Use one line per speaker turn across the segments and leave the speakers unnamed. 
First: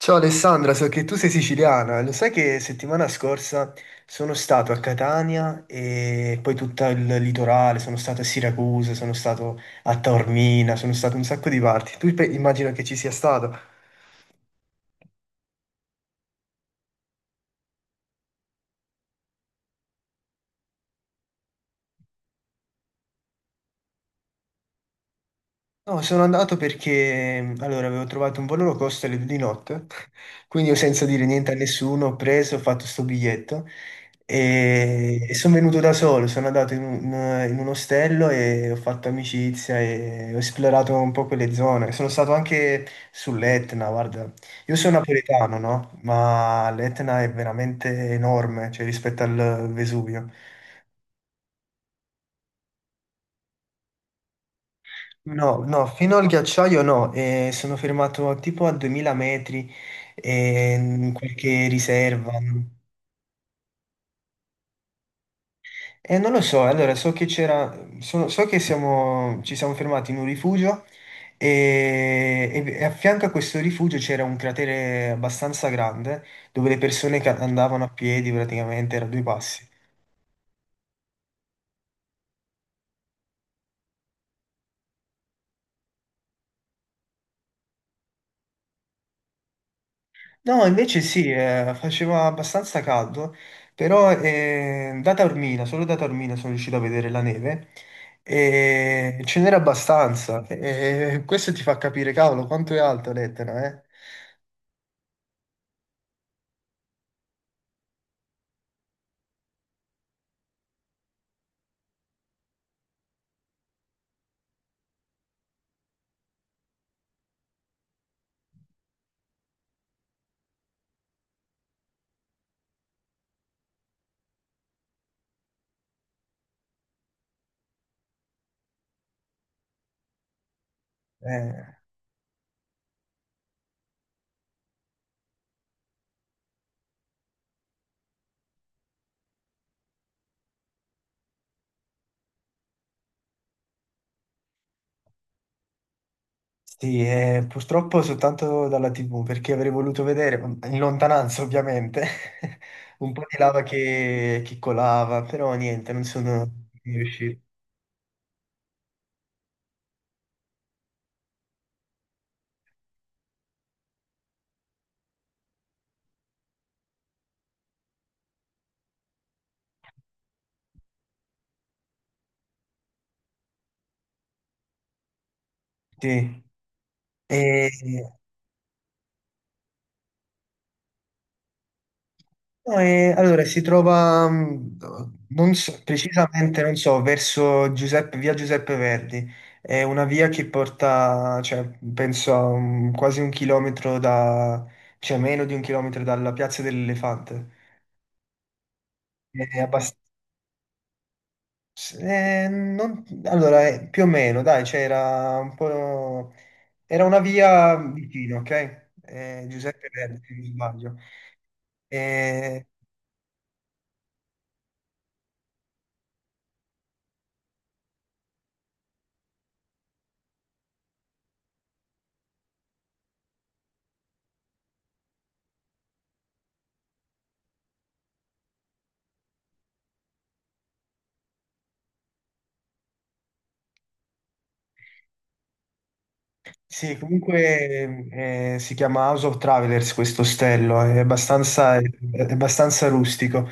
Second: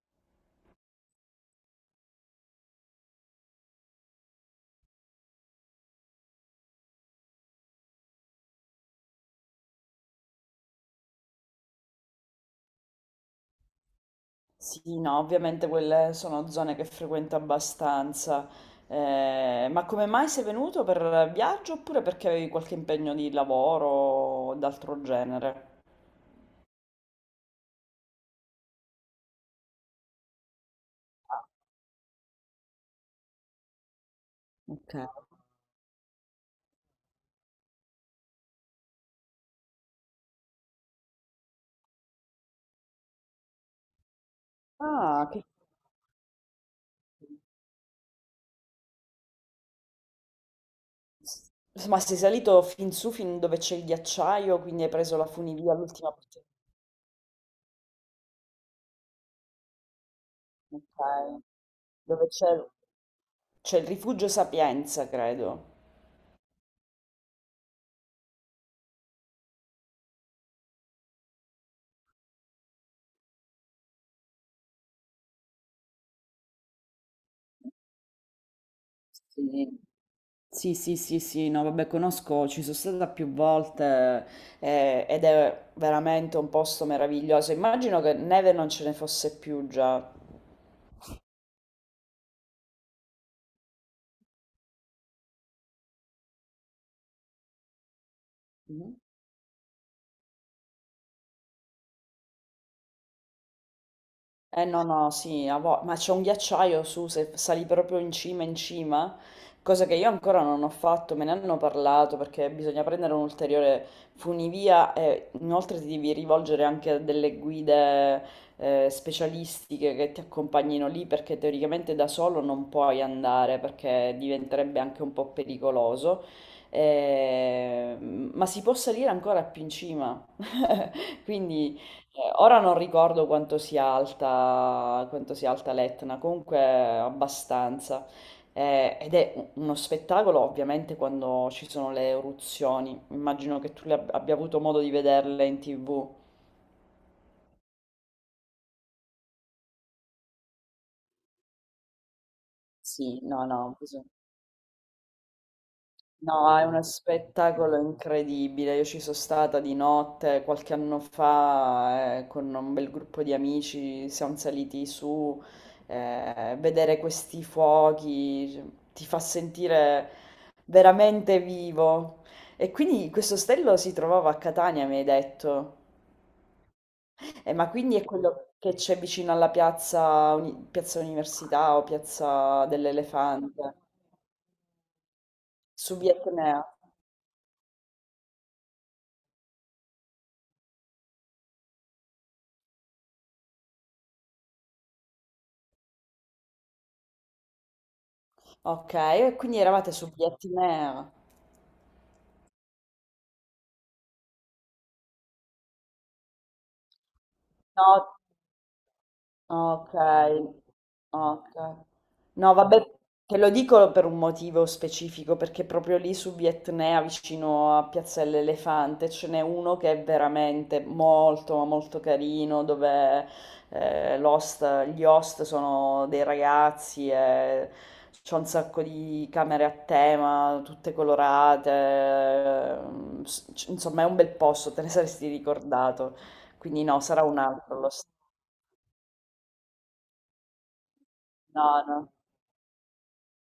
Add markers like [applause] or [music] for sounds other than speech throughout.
Ciao Alessandra, so che tu sei siciliana, lo sai che settimana scorsa sono stato a Catania e poi tutto il litorale, sono stato a Siracusa, sono stato a Taormina, sono stato in un sacco di parti. Immagino che ci sia stato.
Sì, no, ovviamente quelle sono zone che frequento abbastanza. Ma come mai sei venuto per viaggio oppure perché avevi qualche impegno di lavoro o d'altro genere?
No, sono andato perché allora avevo trovato un volo low cost alle due di notte, [laughs] quindi io senza dire niente a nessuno ho preso, ho fatto sto biglietto
Ok.
e sono venuto da solo, sono andato in un ostello e ho fatto amicizia e ho esplorato un po' quelle zone. Sono stato anche sull'Etna, guarda, io sono
Ah.
napoletano, no? Ma l'Etna è veramente enorme, cioè rispetto al Vesuvio.
Ma sei salito fin su, fin dove c'è il ghiacciaio, quindi hai preso la
No,
funivia
no,
l'ultima
fino al
volta.
ghiacciaio no, sono fermato tipo a 2000 metri in
Ok.
qualche
Dove
riserva.
c'è il rifugio Sapienza, credo.
E non lo so, allora so che c'era, so che ci siamo fermati in un rifugio e a fianco a questo rifugio c'era un cratere abbastanza grande dove le persone andavano a piedi praticamente, era due passi.
Sì. Sì, sì, sì, sì, no, vabbè, conosco, ci sono stata più volte ed è veramente un posto meraviglioso. Immagino che neve non ce ne fosse più già.
No, invece sì, faceva abbastanza caldo, però solo da Taormina sono riuscito a vedere la neve
Mhm.
e ce n'era abbastanza. E questo ti fa capire, cavolo, quanto è alto l'Etna, eh?
Eh no, no, sì, ma c'è un ghiacciaio su, se sali proprio in cima, cosa che io ancora non ho fatto, me ne hanno parlato perché bisogna prendere un ulteriore funivia e inoltre ti devi rivolgere anche a delle guide specialistiche che ti accompagnino lì perché teoricamente da solo non puoi andare perché diventerebbe anche un po' pericoloso. Ma si può salire ancora più in cima, [laughs]
Eh,
quindi. Ora non ricordo quanto sia alta l'Etna, comunque abbastanza. Ed è uno spettacolo ovviamente quando ci sono le eruzioni. Immagino che tu le abbia avuto modo di vederle in TV.
sì, purtroppo soltanto dalla TV, perché avrei voluto vedere, in lontananza ovviamente, [laughs] un
Sì,
po' di
no,
lava
no.
che colava, però niente, non
No, è
sono
uno
riuscito.
spettacolo incredibile. Io ci sono stata di notte qualche anno fa, con un bel gruppo di amici, siamo saliti su, vedere questi fuochi cioè, ti fa sentire veramente vivo. E quindi questo ostello si trovava a Catania, mi hai detto.
Sì.
Ma
E.
quindi è quello che c'è vicino alla piazza, piazza Università o piazza
No, allora, si
dell'Elefante,
trova, non so-
su Via
precisamente,
Etnea.
non so, verso via Giuseppe Verdi. È una via che porta, cioè, penso a quasi un chilometro da, cioè meno di un chilometro dalla Piazza dell'Elefante.
Okay, e quindi
È
eravate
abbast-
su Biettimer.
non- Allora, più o meno, dai, c'era un po'. Era una via
No.
vicino, ok? Giuseppe
Ok,
Verdi, se non sbaglio.
ok. No, vabbè, te lo dico per un motivo specifico, perché proprio lì su Vietnea, vicino a Piazza dell'Elefante, ce n'è uno che è veramente molto, ma molto carino, dove gli host sono dei ragazzi e c'è un sacco di camere a tema, tutte colorate, insomma è un bel posto, te ne saresti ricordato. Quindi
Sì,
no, sarà un altro lo
comunque si chiama House of Travelers questo ostello, è abbastanza, è
No, no.
abbastanza rustico,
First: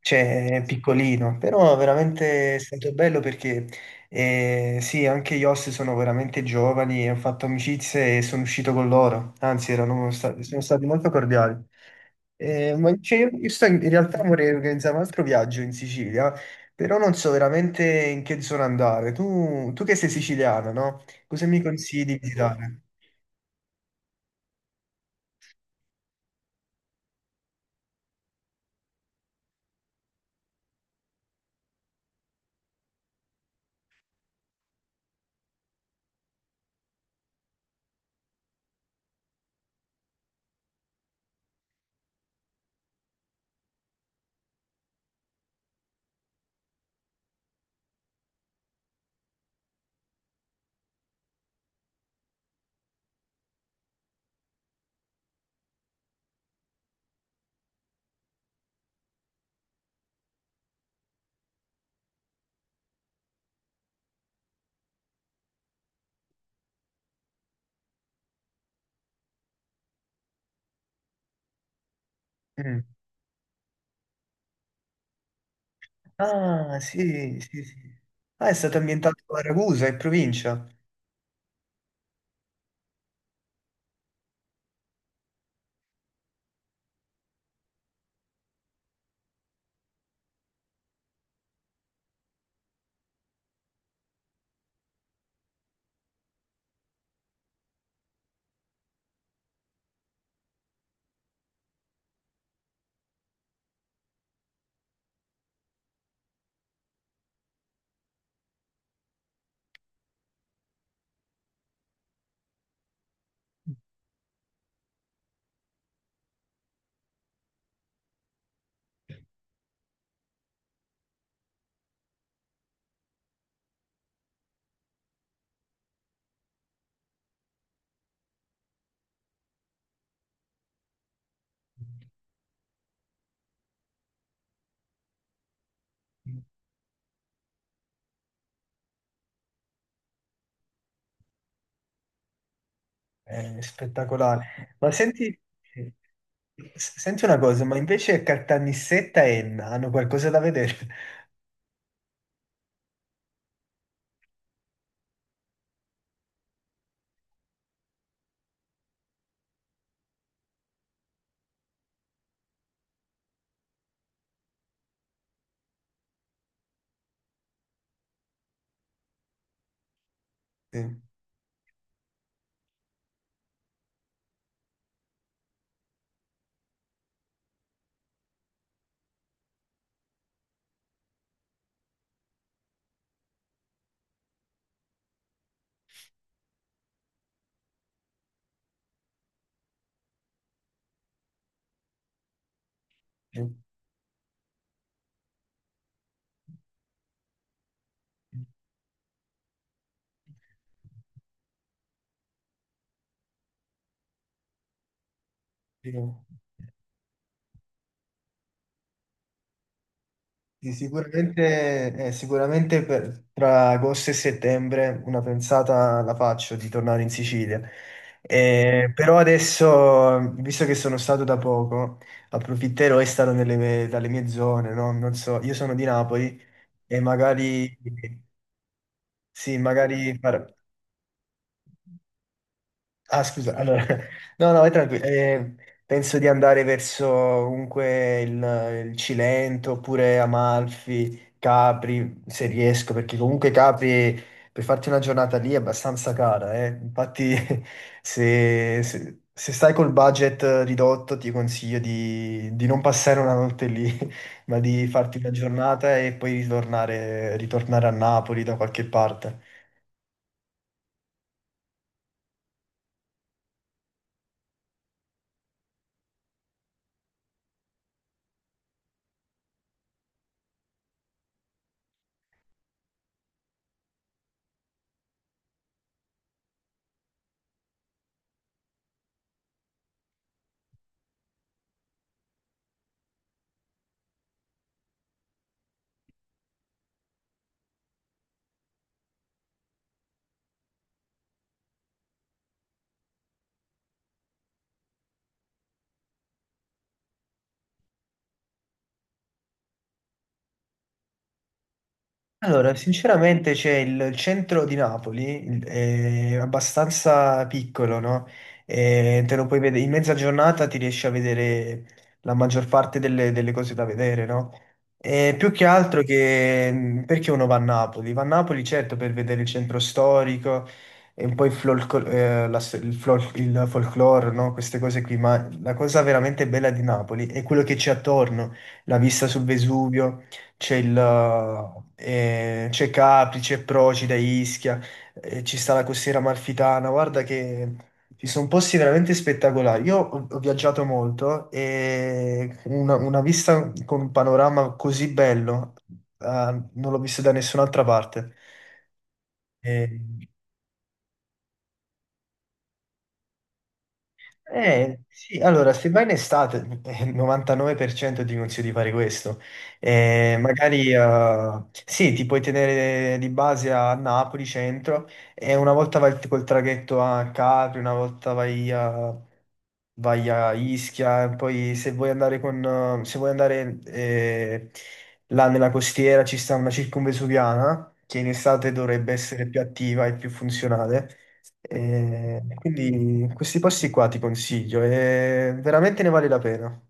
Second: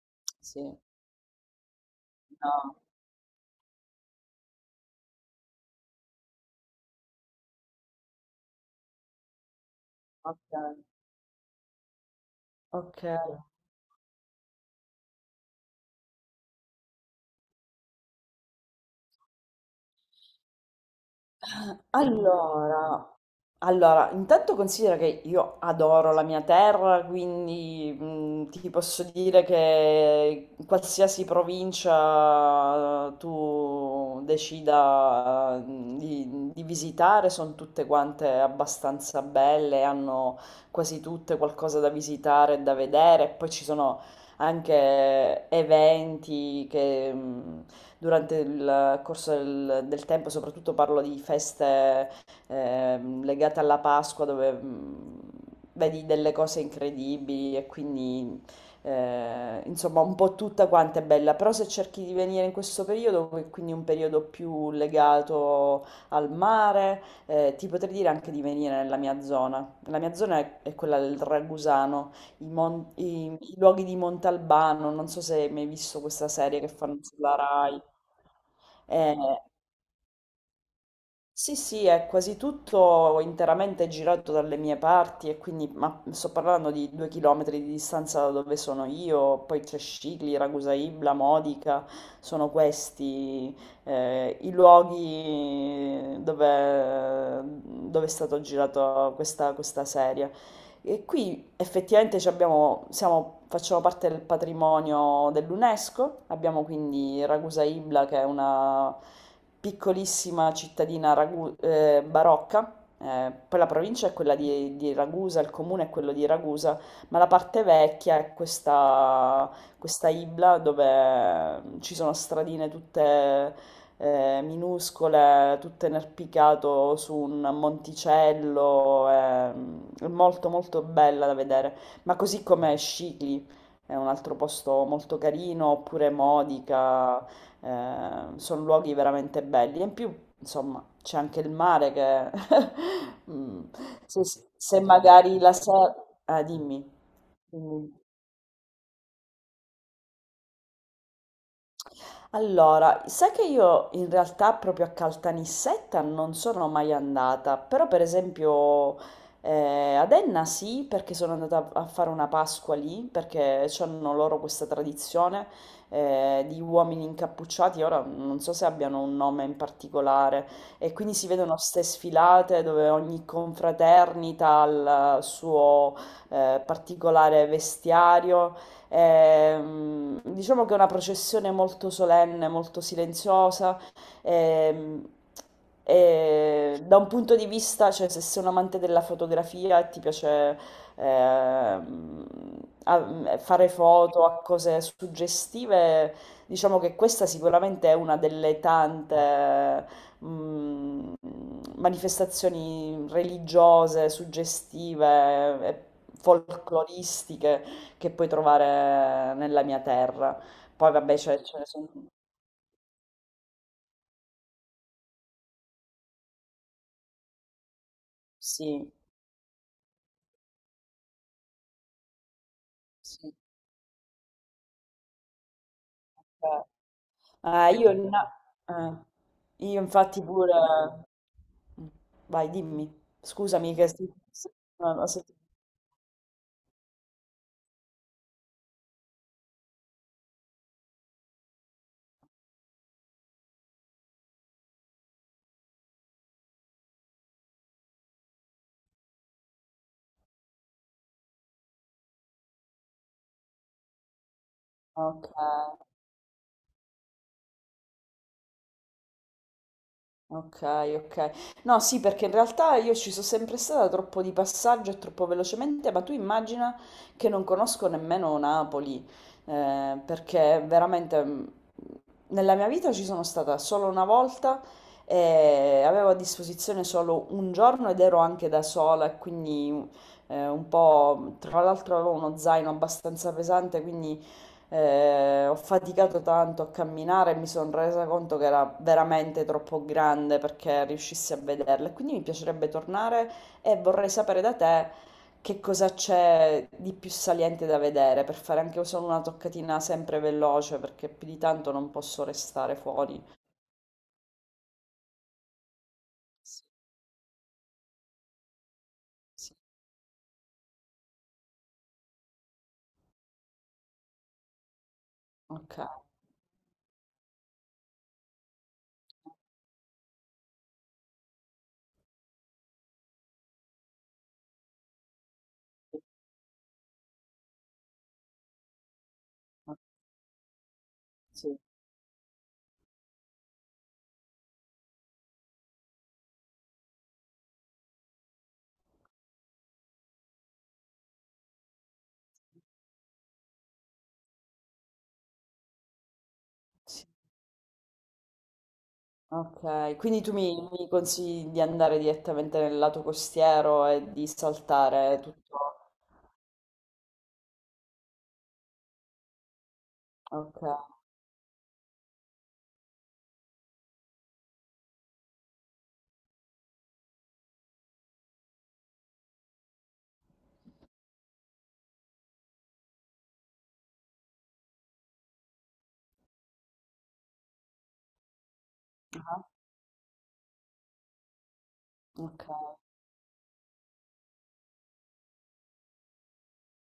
cioè è
Sì,
piccolino, però veramente è
no,
stato bello perché sì, anche gli host sono veramente giovani, e ho fatto amicizie e sono uscito con loro, anzi erano stati, sono
okay,
stati molto cordiali. Ma
okay.
cioè, io sto in realtà vorrei organizzare un altro viaggio in Sicilia, però non so veramente in che zona andare. Tu che sei siciliana, no? Cosa mi consigli di girare?
Allora allora, intanto considera che io adoro la mia terra, quindi, ti posso dire che in qualsiasi provincia tu decida, di visitare, son tutte quante abbastanza belle, hanno quasi tutte qualcosa da visitare e da vedere, e poi ci sono anche eventi che, mhmm durante il corso del tempo, soprattutto parlo di feste legate alla Pasqua dove vedi delle cose incredibili e quindi insomma un po' tutta quanta è bella, però se cerchi di venire in questo periodo, quindi un periodo più legato al mare, ti potrei dire anche di venire nella mia zona. La mia zona è quella del Ragusano, i,
Mm.
mon- i- i luoghi di Montalbano, non so se hai mai visto questa serie che
Ah,
fanno sulla
sì, sì, sì.
Rai.
Ah, è stato ambientato
Eh,
a Ragusa, in provincia.
sì, sì, è quasi tutto interamente girato dalle mie parti e quindi ma sto parlando di 2 chilometri di distanza da dove sono io, poi c'è Scicli, Ragusa Ibla, Modica, sono questi i luoghi dove, è stato girato questa serie. E qui effettivamente facciamo parte del patrimonio dell'UNESCO, abbiamo quindi Ragusa Ibla che è una piccolissima cittadina barocca. Poi la provincia è quella di Ragusa, il comune è quello di Ragusa, ma la parte vecchia è questa Ibla dove ci sono stradine tutte minuscole, tutto inarpicato su un monticello, è molto molto bella da vedere, ma così come Scicli, è un altro posto molto carino, oppure Modica, sono luoghi veramente belli. E in più, insomma, c'è anche il mare che [laughs]
È
mm, se,
spettacolare.
se
Ma senti,
magari la sera. Ah, dimmi,
senti una cosa, ma
dimmi.
invece Caltanissetta e Enna hanno qualcosa da vedere?
Allora, sai che io in realtà proprio a Caltanissetta non sono mai andata, però per esempio ad Enna sì, perché sono andata a fare una Pasqua lì, perché hanno loro questa tradizione di uomini incappucciati, ora non so se abbiano un nome in particolare, e quindi
[laughs]
si vedono ste sfilate dove ogni confraternita ha il suo particolare vestiario. Ehm, diciamo che è una processione molto solenne, molto silenziosa. ehm, e da un punto di vista, cioè, se sei un amante della fotografia e ti piace ehm,
Sì.
fare foto a cose suggestive, diciamo che questa sicuramente è una delle tante mm, manifestazioni religiose, suggestive e
Sì.
folcloristiche che puoi trovare nella mia terra.
Sì,
Poi vabbè, ce ne sono.
sicuramente, tra agosto e settembre una pensata la faccio di tornare in Sicilia.
Sì,
Però adesso, visto che sono stato da poco, approfitterò e starò
sì.
dalle mie zone, no? Non so, io sono di Napoli
Cioè, eh.
e
Ah,
magari,
eh,
sì,
io infatti pure. Vai, dimmi.
Ah, scusa,
Scusami,
allora, [laughs] no, no, vai
no,
tranquillo.
no,
Penso di andare verso comunque il Cilento oppure Amalfi, Capri, se riesco, perché comunque Capri per farti una giornata lì è abbastanza cara, eh. Infatti, [laughs] se stai col budget ridotto, ti consiglio di non passare una notte lì, [laughs] ma di farti una
Ok.
giornata e poi ritornare a Napoli da qualche parte.
Ok, ok. No, sì, perché in realtà io ci sono sempre stata troppo di passaggio e troppo velocemente, ma tu immagina che non conosco nemmeno Napoli, perché veramente nella mia vita ci sono stata solo una volta e avevo a disposizione solo un giorno ed ero anche da sola, e quindi un po', tra l'altro avevo uno zaino abbastanza pesante, quindi ho faticato tanto a camminare e mi sono resa conto che era veramente troppo grande perché riuscissi a vederla. E quindi mi piacerebbe tornare e vorrei sapere da te che cosa c'è di più saliente da vedere per fare anche solo una toccatina sempre veloce perché più di tanto non posso
Allora,
restare fuori.
sinceramente c'è il centro di Napoli, è
Sì,
abbastanza piccolo, no? E te lo
sì.
puoi vedere, in mezza giornata ti riesci a vedere la maggior parte delle cose da vedere, no? E più che
Ok,
altro che perché uno va a Napoli? Va a Napoli certo per vedere il centro storico e un po' il, folco- la sto- il, flor- il folklore, no? Queste cose qui, ma la cosa veramente bella di Napoli è quello che c'è attorno, la vista sul Vesuvio c'è il,
sì,
eh, c'è Capri, c'è Procida, Ischia, ci sta la costiera amalfitana. Guarda che ci sono posti veramente spettacolari. Io ho viaggiato molto e una vista con un panorama così bello, eh, non l'ho
sì.
visto da nessun'altra parte.
Ok, quindi
Eh,
tu mi consigli di andare direttamente nel lato costiero e di
Eh,
saltare
sì,
tutto.
allora, se vai in estate, il 99% ti consiglio di fare questo.
Ok.
Magari, sì, ti puoi tenere di base a Napoli centro e una volta vai col traghetto a Capri, una volta vai a Ischia, e poi se vuoi andare eh, se vuoi andare, eh, là nella costiera ci sta una circumvesuviana, che in estate dovrebbe
Ah,
essere più attiva e più funzionale. E
ok.
quindi questi posti qua ti consiglio, e veramente ne vale la pena.